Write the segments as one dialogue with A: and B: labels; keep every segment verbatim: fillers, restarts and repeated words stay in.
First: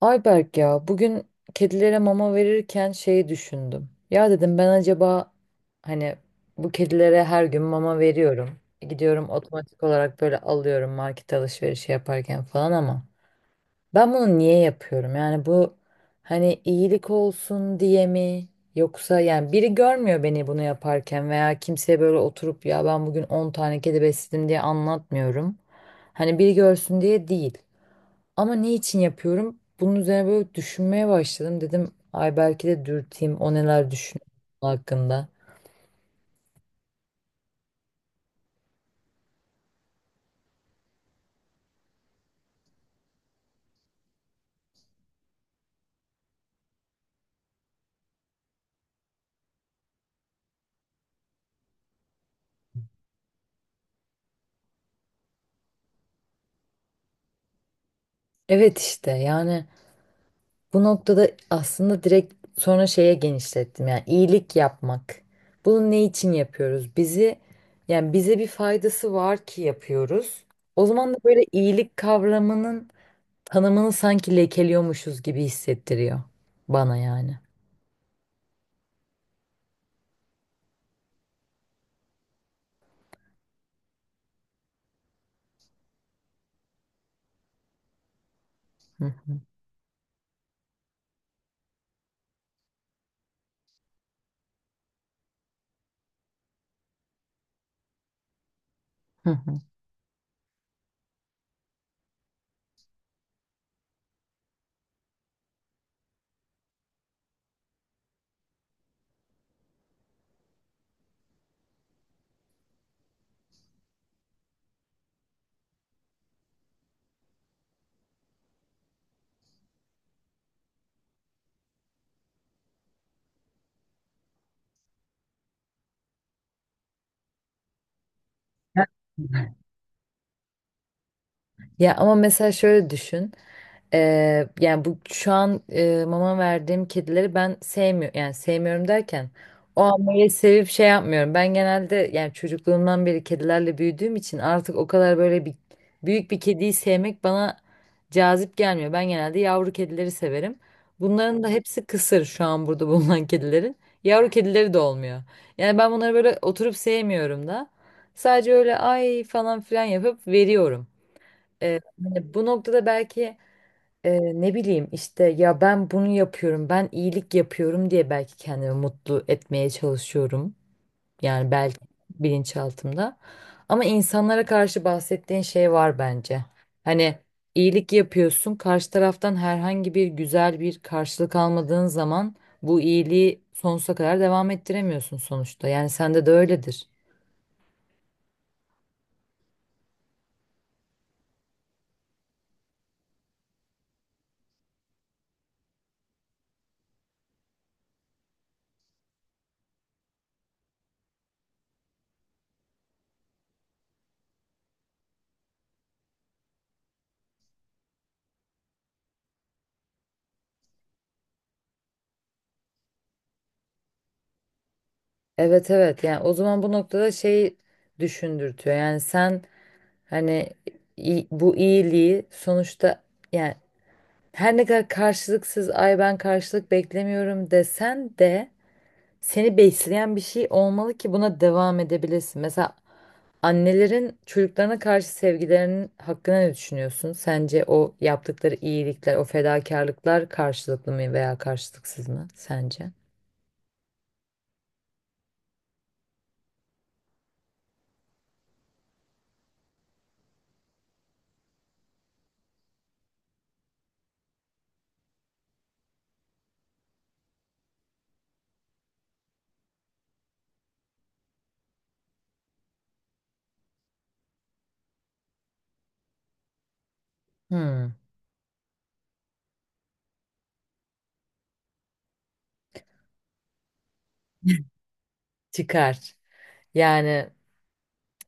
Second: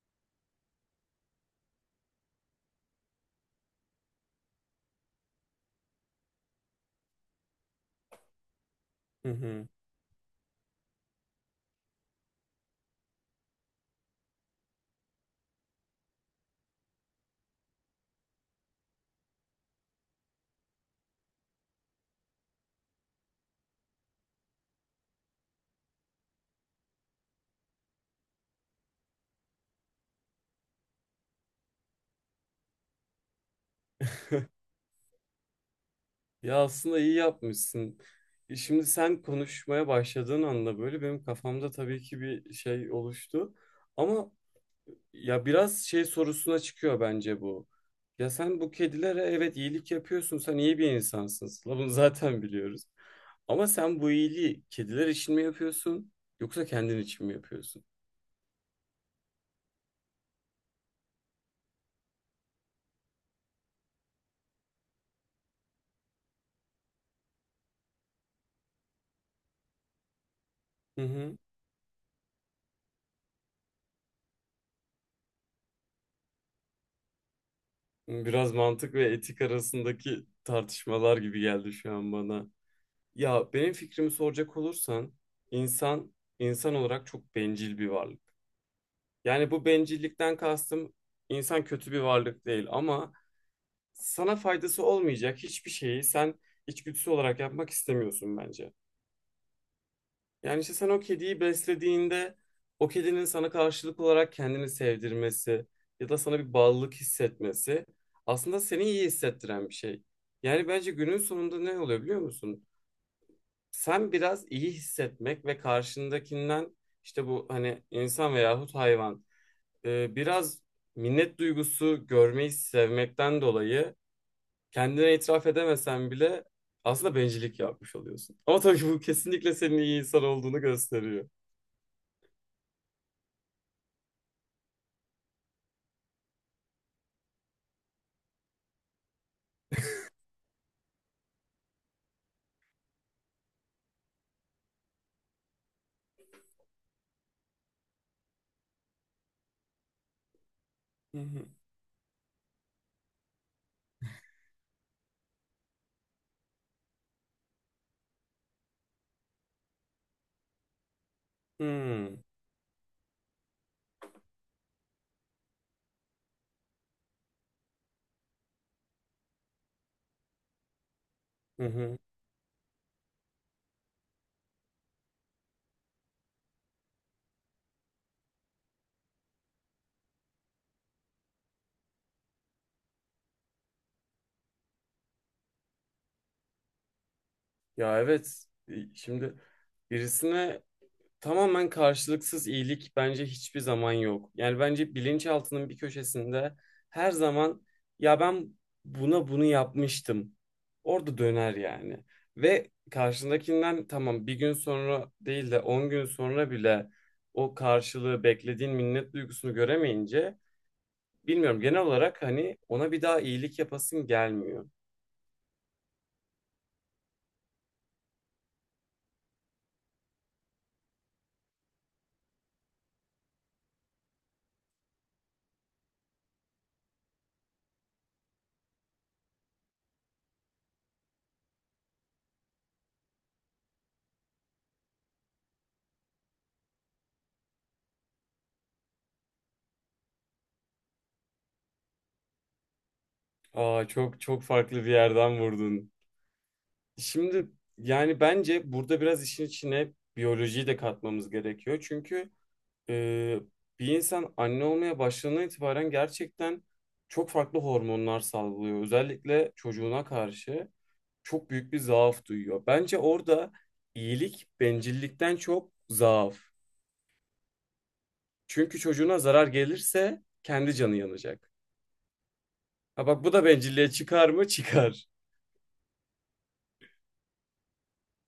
A: Ayberk, ya bugün kedilere mama verirken şeyi düşündüm. Ya dedim ben acaba hani bu kedilere her gün mama veriyorum. Gidiyorum
B: Hı hı.
A: otomatik olarak böyle alıyorum, market alışverişi yaparken falan, ama ben bunu niye yapıyorum? Yani bu hani iyilik olsun diye mi? Yoksa yani biri görmüyor beni bunu yaparken veya kimseye böyle oturup ya ben bugün on tane kedi besledim diye anlatmıyorum. Hani biri görsün diye değil. Ama ne için yapıyorum? Bunun üzerine böyle düşünmeye başladım. Dedim ay belki de dürteyim, o neler düşünüyor bunun hakkında.
B: Ya aslında iyi yapmışsın. E şimdi sen konuşmaya başladığın anda böyle benim kafamda tabii ki bir şey oluştu. Ama ya biraz şey sorusuna çıkıyor bence bu. Ya sen bu kedilere evet iyilik yapıyorsun. Sen iyi bir insansın Sıla, bunu zaten biliyoruz. Ama sen bu iyiliği kediler için mi yapıyorsun yoksa kendin için mi yapıyorsun?
A: Evet işte yani bu noktada aslında direkt sonra şeye genişlettim. Yani iyilik yapmak. Bunu ne için yapıyoruz? Bizi, yani bize bir faydası var ki yapıyoruz. O
B: Hı
A: zaman da
B: hı.
A: böyle iyilik kavramının tanımını sanki lekeliyormuşuz gibi hissettiriyor bana yani.
B: Biraz mantık ve etik arasındaki tartışmalar gibi geldi şu an bana. Ya benim fikrimi soracak olursan insan insan olarak çok bencil bir varlık.
A: Hı hı.
B: Yani bu bencillikten kastım, insan kötü bir varlık değil ama sana faydası olmayacak hiçbir şeyi sen içgüdüsü olarak yapmak istemiyorsun bence.
A: Hı hı.
B: Yani işte sen o kediyi beslediğinde, o kedinin sana karşılık olarak kendini sevdirmesi ya da sana bir bağlılık hissetmesi aslında seni iyi hissettiren bir şey. Yani bence günün sonunda ne oluyor biliyor musun? Sen biraz iyi hissetmek ve karşındakinden, işte bu hani insan veyahut hayvan, e, biraz minnet duygusu görmeyi sevmekten dolayı, kendine itiraf edemesen bile aslında bencillik yapmış oluyorsun. Ama tabii ki bu kesinlikle senin iyi insan olduğunu gösteriyor.
A: Ya ama mesela şöyle düşün. Ee, yani bu şu an e, mama verdiğim kedileri ben sevmiyorum, yani sevmiyorum derken o amayı sevip şey yapmıyorum. Ben genelde yani çocukluğumdan beri kedilerle büyüdüğüm için artık o kadar böyle bir büyük bir kediyi sevmek bana cazip gelmiyor. Ben genelde yavru kedileri severim.
B: Hı
A: Bunların
B: hı.
A: da hepsi kısır şu an burada bulunan kedilerin. Yavru kedileri de olmuyor. Yani ben bunları böyle oturup sevmiyorum da. Sadece öyle ay falan filan yapıp veriyorum. Ee,
B: Hmm.
A: hani bu noktada belki e, ne bileyim işte ya ben bunu yapıyorum, ben iyilik yapıyorum diye belki kendimi mutlu etmeye çalışıyorum. Yani
B: Hı
A: belki
B: hı.
A: bilinçaltımda. Ama insanlara karşı bahsettiğin şey var bence. Hani iyilik yapıyorsun, karşı taraftan herhangi bir güzel bir karşılık almadığın zaman bu iyiliği sonsuza kadar devam ettiremiyorsun sonuçta. Yani sende de öyledir.
B: Ya evet. E, Şimdi birisine, tamamen karşılıksız iyilik bence hiçbir zaman yok. Yani bence bilinçaltının bir köşesinde her zaman ya ben buna bunu yapmıştım. Orada döner yani. Ve karşındakinden, tamam bir gün sonra değil de on gün sonra bile o karşılığı beklediğin minnet duygusunu göremeyince, bilmiyorum, genel olarak hani ona bir daha iyilik yapasın gelmiyor.
A: Evet evet yani o zaman bu noktada şey düşündürtüyor. Yani sen, hani i- bu iyiliği sonuçta, yani her ne kadar karşılıksız ay ben karşılık beklemiyorum desen de seni besleyen bir şey olmalı ki buna devam edebilesin. Mesela annelerin çocuklarına karşı sevgilerinin hakkında ne düşünüyorsun? Sence o yaptıkları iyilikler, o fedakarlıklar karşılıklı mı veya karşılıksız mı sence?
B: Aa, çok çok farklı bir yerden vurdun. Şimdi, yani bence burada biraz işin içine biyolojiyi de katmamız gerekiyor. Çünkü e, bir insan anne olmaya başladığından itibaren gerçekten çok farklı hormonlar salgılıyor. Özellikle çocuğuna karşı çok büyük bir zaaf duyuyor. Bence orada iyilik bencillikten çok zaaf.
A: Hmm,
B: Çünkü çocuğuna zarar gelirse kendi canı yanacak. Ha bak bu da bencilliğe çıkar mı? Çıkar.
A: çıkar. Yani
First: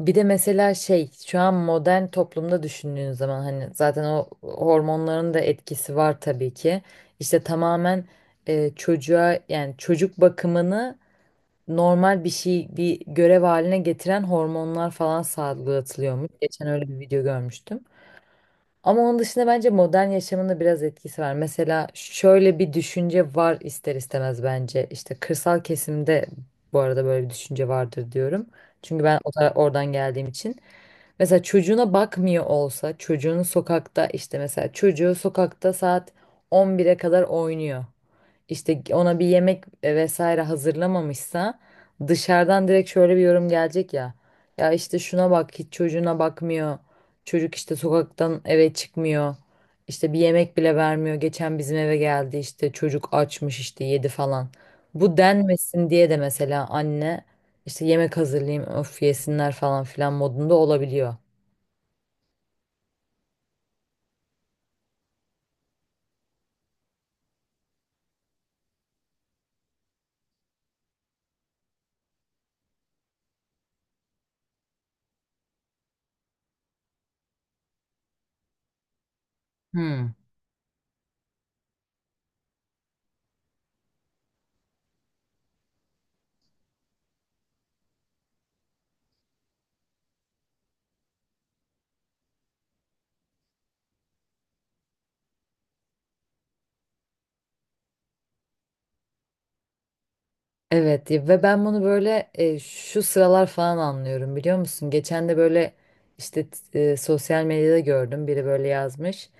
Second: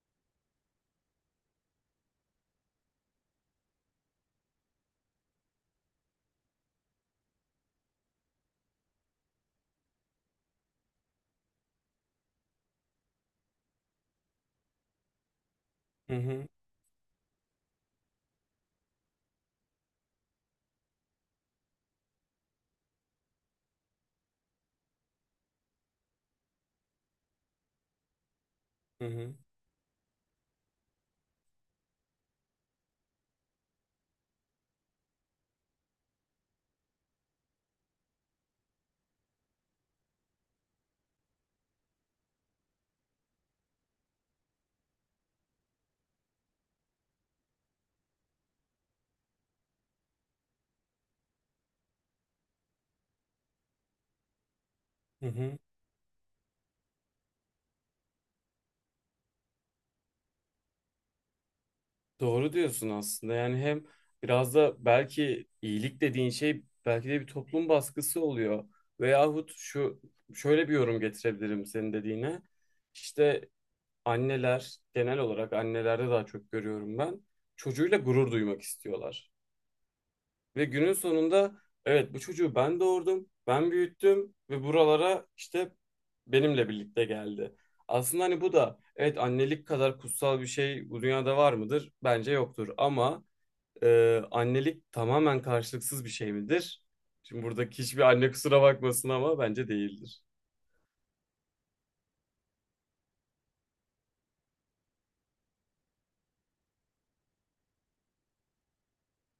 A: bir de mesela şey şu an modern toplumda düşündüğün zaman hani zaten o hormonların da etkisi var tabii ki. İşte tamamen e, çocuğa, yani çocuk bakımını normal bir şey, bir görev haline getiren hormonlar falan
B: Hı
A: salgılatılıyormuş.
B: hı,
A: Geçen öyle bir video görmüştüm. Ama onun dışında bence modern yaşamında biraz etkisi var. Mesela şöyle bir düşünce var ister istemez bence. İşte kırsal kesimde, bu arada böyle bir düşünce vardır diyorum. Çünkü
B: hı
A: ben o
B: hı,
A: tara- oradan geldiğim için. Mesela çocuğuna bakmıyor olsa, çocuğunu sokakta, işte mesela çocuğu sokakta saat on bire kadar oynuyor, işte ona bir yemek e, vesaire hazırlamamışsa, dışarıdan direkt şöyle bir yorum gelecek ya. Ya işte şuna bak, hiç çocuğuna bakmıyor. Çocuk işte sokaktan eve çıkmıyor. İşte bir yemek bile vermiyor. Geçen bizim eve geldi, işte çocuk açmış işte yedi falan. Bu
B: hı hı.
A: denmesin diye de mesela anne işte yemek hazırlayayım, öf yesinler falan filan modunda olabiliyor.
B: Doğru diyorsun aslında. Yani hem biraz da belki iyilik dediğin şey belki de bir toplum baskısı oluyor. Veyahut şu şöyle bir yorum getirebilirim senin dediğine. İşte anneler, genel olarak annelerde daha çok görüyorum ben. Çocuğuyla gurur duymak istiyorlar.
A: Hmm.
B: Ve günün sonunda evet, bu çocuğu ben doğurdum, ben büyüttüm ve buralara işte benimle birlikte geldi. Aslında hani bu da, evet, annelik kadar kutsal bir şey bu dünyada var mıdır? Bence yoktur ama ee, annelik tamamen karşılıksız bir şey midir? Şimdi buradaki hiçbir anne kusura bakmasın ama bence değildir.
A: Evet ya, ve ben bunu böyle e, şu sıralar falan anlıyorum, biliyor musun? Geçen de böyle işte t- e, sosyal medyada gördüm, biri böyle yazmış.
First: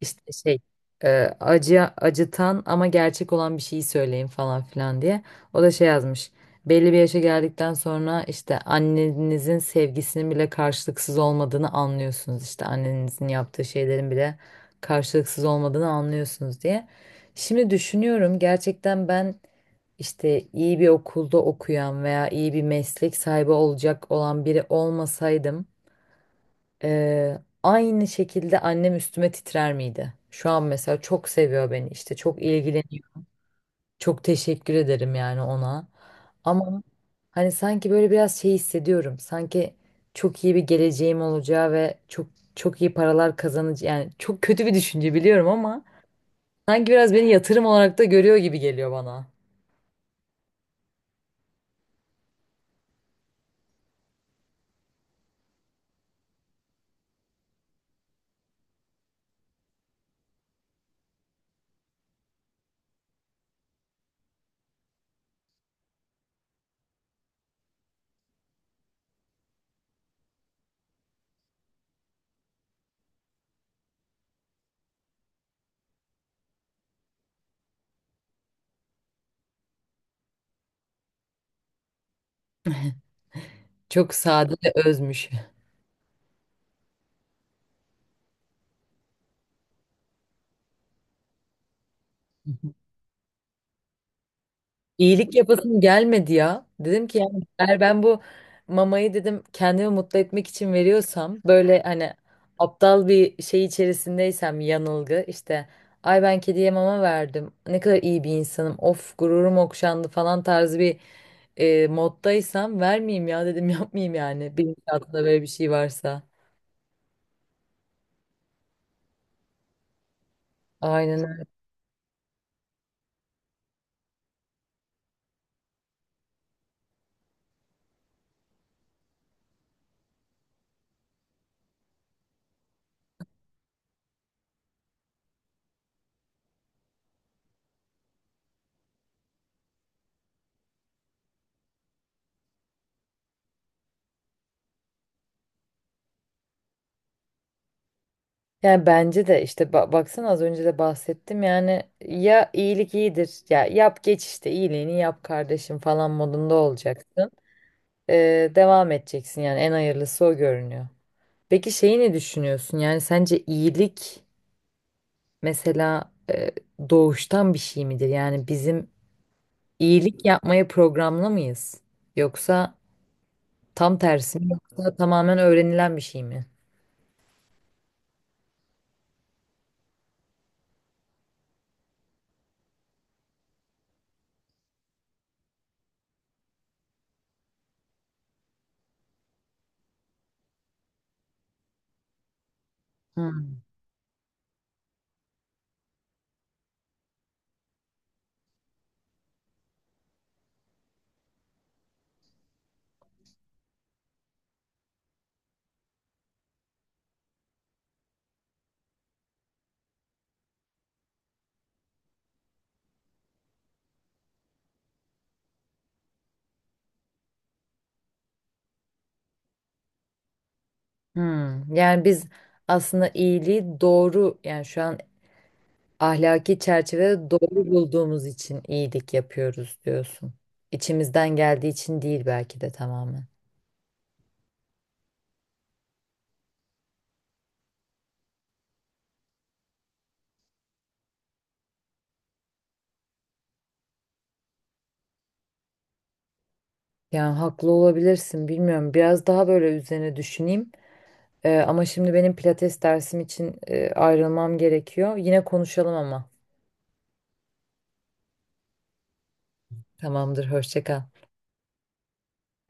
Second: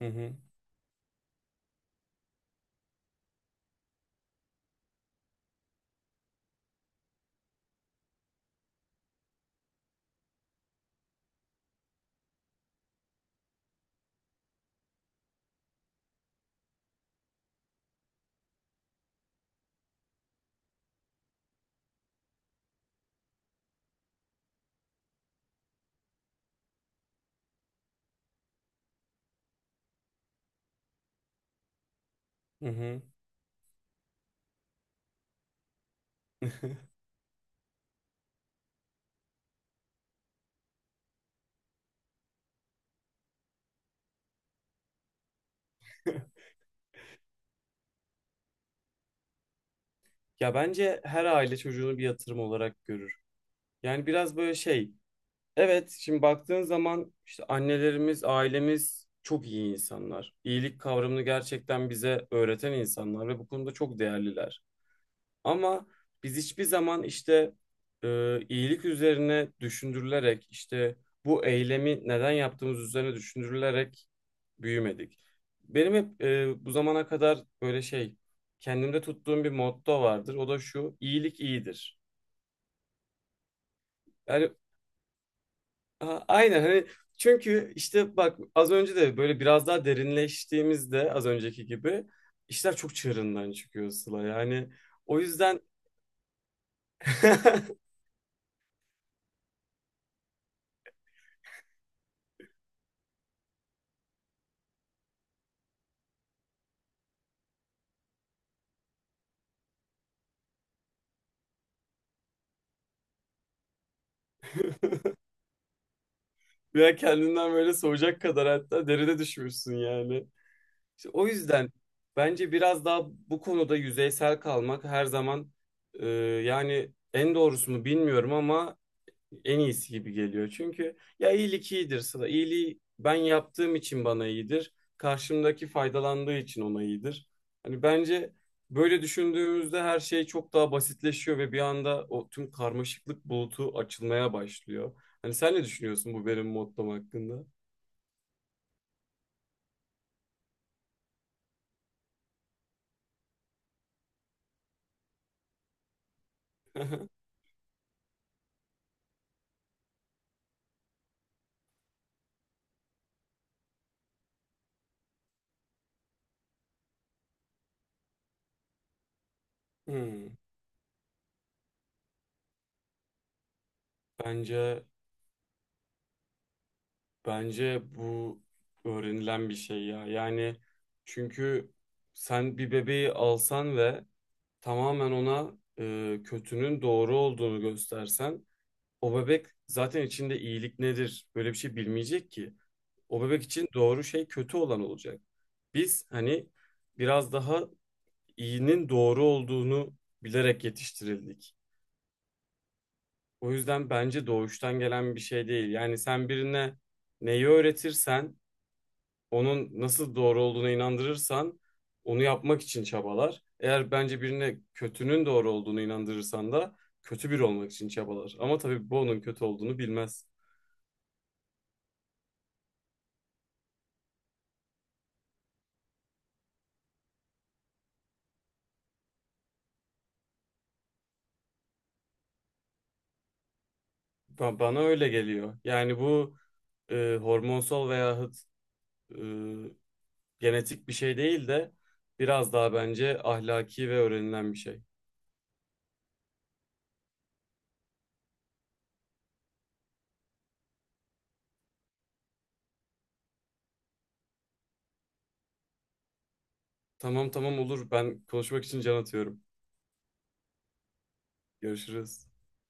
B: Hı
A: İşte
B: hı,
A: şey e, acı, acıtan ama gerçek olan bir şeyi söyleyin falan filan diye. O da şey yazmış. Belli bir yaşa geldikten sonra işte annenizin sevgisinin bile karşılıksız olmadığını anlıyorsunuz. İşte annenizin yaptığı şeylerin bile karşılıksız olmadığını anlıyorsunuz diye. Şimdi düşünüyorum gerçekten ben, işte iyi bir okulda okuyan veya iyi bir meslek sahibi olacak olan biri olmasaydım, eee, aynı şekilde annem üstüme titrer miydi? Şu an mesela çok seviyor beni, işte çok
B: hı hı.
A: ilgileniyor. Çok teşekkür ederim yani ona. Ama hani sanki böyle biraz şey hissediyorum. Sanki çok iyi bir geleceğim olacağı ve çok çok iyi paralar kazanacağım, yani çok kötü bir düşünce biliyorum ama sanki biraz beni yatırım olarak da görüyor gibi geliyor bana.
B: Ya bence her aile çocuğunu bir yatırım olarak görür. Yani biraz böyle şey. Evet, şimdi baktığın zaman işte annelerimiz, ailemiz çok iyi insanlar. İyilik kavramını gerçekten bize öğreten insanlar ve bu konuda çok değerliler. Ama biz hiçbir zaman işte e, iyilik üzerine düşündürülerek, işte bu eylemi neden yaptığımız üzerine düşündürülerek büyümedik. Benim hep e, bu zamana kadar böyle şey, kendimde tuttuğum bir motto vardır. O da şu: iyilik iyidir.
A: Çok
B: Yani
A: sade ve özmüş.
B: a- aynen, hani çünkü işte bak az önce de böyle biraz daha derinleştiğimizde, az önceki gibi işler çok çığırından çıkıyor Sıla. Yani o
A: İyilik
B: yüzden.
A: yapasım gelmedi ya. Dedim ki yani eğer ben bu mamayı, dedim, kendimi mutlu etmek için veriyorsam, böyle hani aptal bir şey içerisindeysem, yanılgı işte ay ben kediye mama verdim ne kadar iyi bir insanım of gururum okşandı falan tarzı bir e, moddaysam vermeyeyim ya, dedim, yapmayayım yani, bilinçaltında böyle bir şey varsa.
B: Veya kendinden böyle soğuyacak kadar, hatta derine düşmüşsün yani. İşte o
A: Aynen.
B: yüzden bence biraz daha bu konuda yüzeysel kalmak her zaman, e, yani en doğrusu mu bilmiyorum ama en iyisi gibi geliyor. Çünkü ya iyilik iyidir Sıla. İyiliği ben yaptığım için bana iyidir. Karşımdaki faydalandığı için ona iyidir. Hani bence böyle düşündüğümüzde her şey çok daha basitleşiyor ve bir anda o tüm karmaşıklık bulutu açılmaya başlıyor. Hani sen ne düşünüyorsun bu benim mottom hakkında?
A: Yani bence de işte ba- baksana az önce de bahsettim yani ya iyilik iyidir ya yap geç, işte iyiliğini yap kardeşim falan modunda olacaksın. Ee, devam edeceksin yani, en hayırlısı o görünüyor. Peki şeyi ne düşünüyorsun, yani sence iyilik mesela e, doğuştan bir şey midir? Yani bizim iyilik
B: Hmm,
A: yapmaya programlı mıyız? Yoksa tam tersi mi,
B: bence
A: yoksa tamamen öğrenilen bir şey mi?
B: bence bu öğrenilen bir şey ya. Yani çünkü sen bir bebeği alsan ve tamamen ona e, kötünün doğru olduğunu göstersen, o bebek zaten içinde iyilik nedir böyle bir şey bilmeyecek ki. O bebek
A: Hmm.
B: için doğru şey kötü olan olacak. Biz hani biraz daha iyinin doğru olduğunu bilerek yetiştirildik. O yüzden bence doğuştan gelen bir şey değil. Yani sen birine neyi öğretirsen, onun nasıl doğru olduğuna inandırırsan, onu yapmak için çabalar. Eğer bence birine kötünün doğru olduğunu inandırırsan da kötü biri olmak için çabalar. Ama tabii bu onun kötü olduğunu bilmez.
A: Hmm. Yani biz aslında iyiliği doğru, yani şu an ahlaki çerçevede doğru bulduğumuz için iyilik yapıyoruz diyorsun. İçimizden geldiği için değil belki de tamamen.
B: Ba- Bana öyle geliyor. Yani bu e, hormonsal veyahut e, genetik bir şey değil de biraz daha bence ahlaki ve öğrenilen bir şey.
A: Yani haklı olabilirsin, bilmiyorum. Biraz daha böyle üzerine düşüneyim. Ee, ama şimdi benim pilates dersim için e, ayrılmam gerekiyor. Yine konuşalım ama.
B: Tamam tamam, olur. Ben konuşmak için can atıyorum.
A: Tamamdır, hoşça kal.
B: Görüşürüz.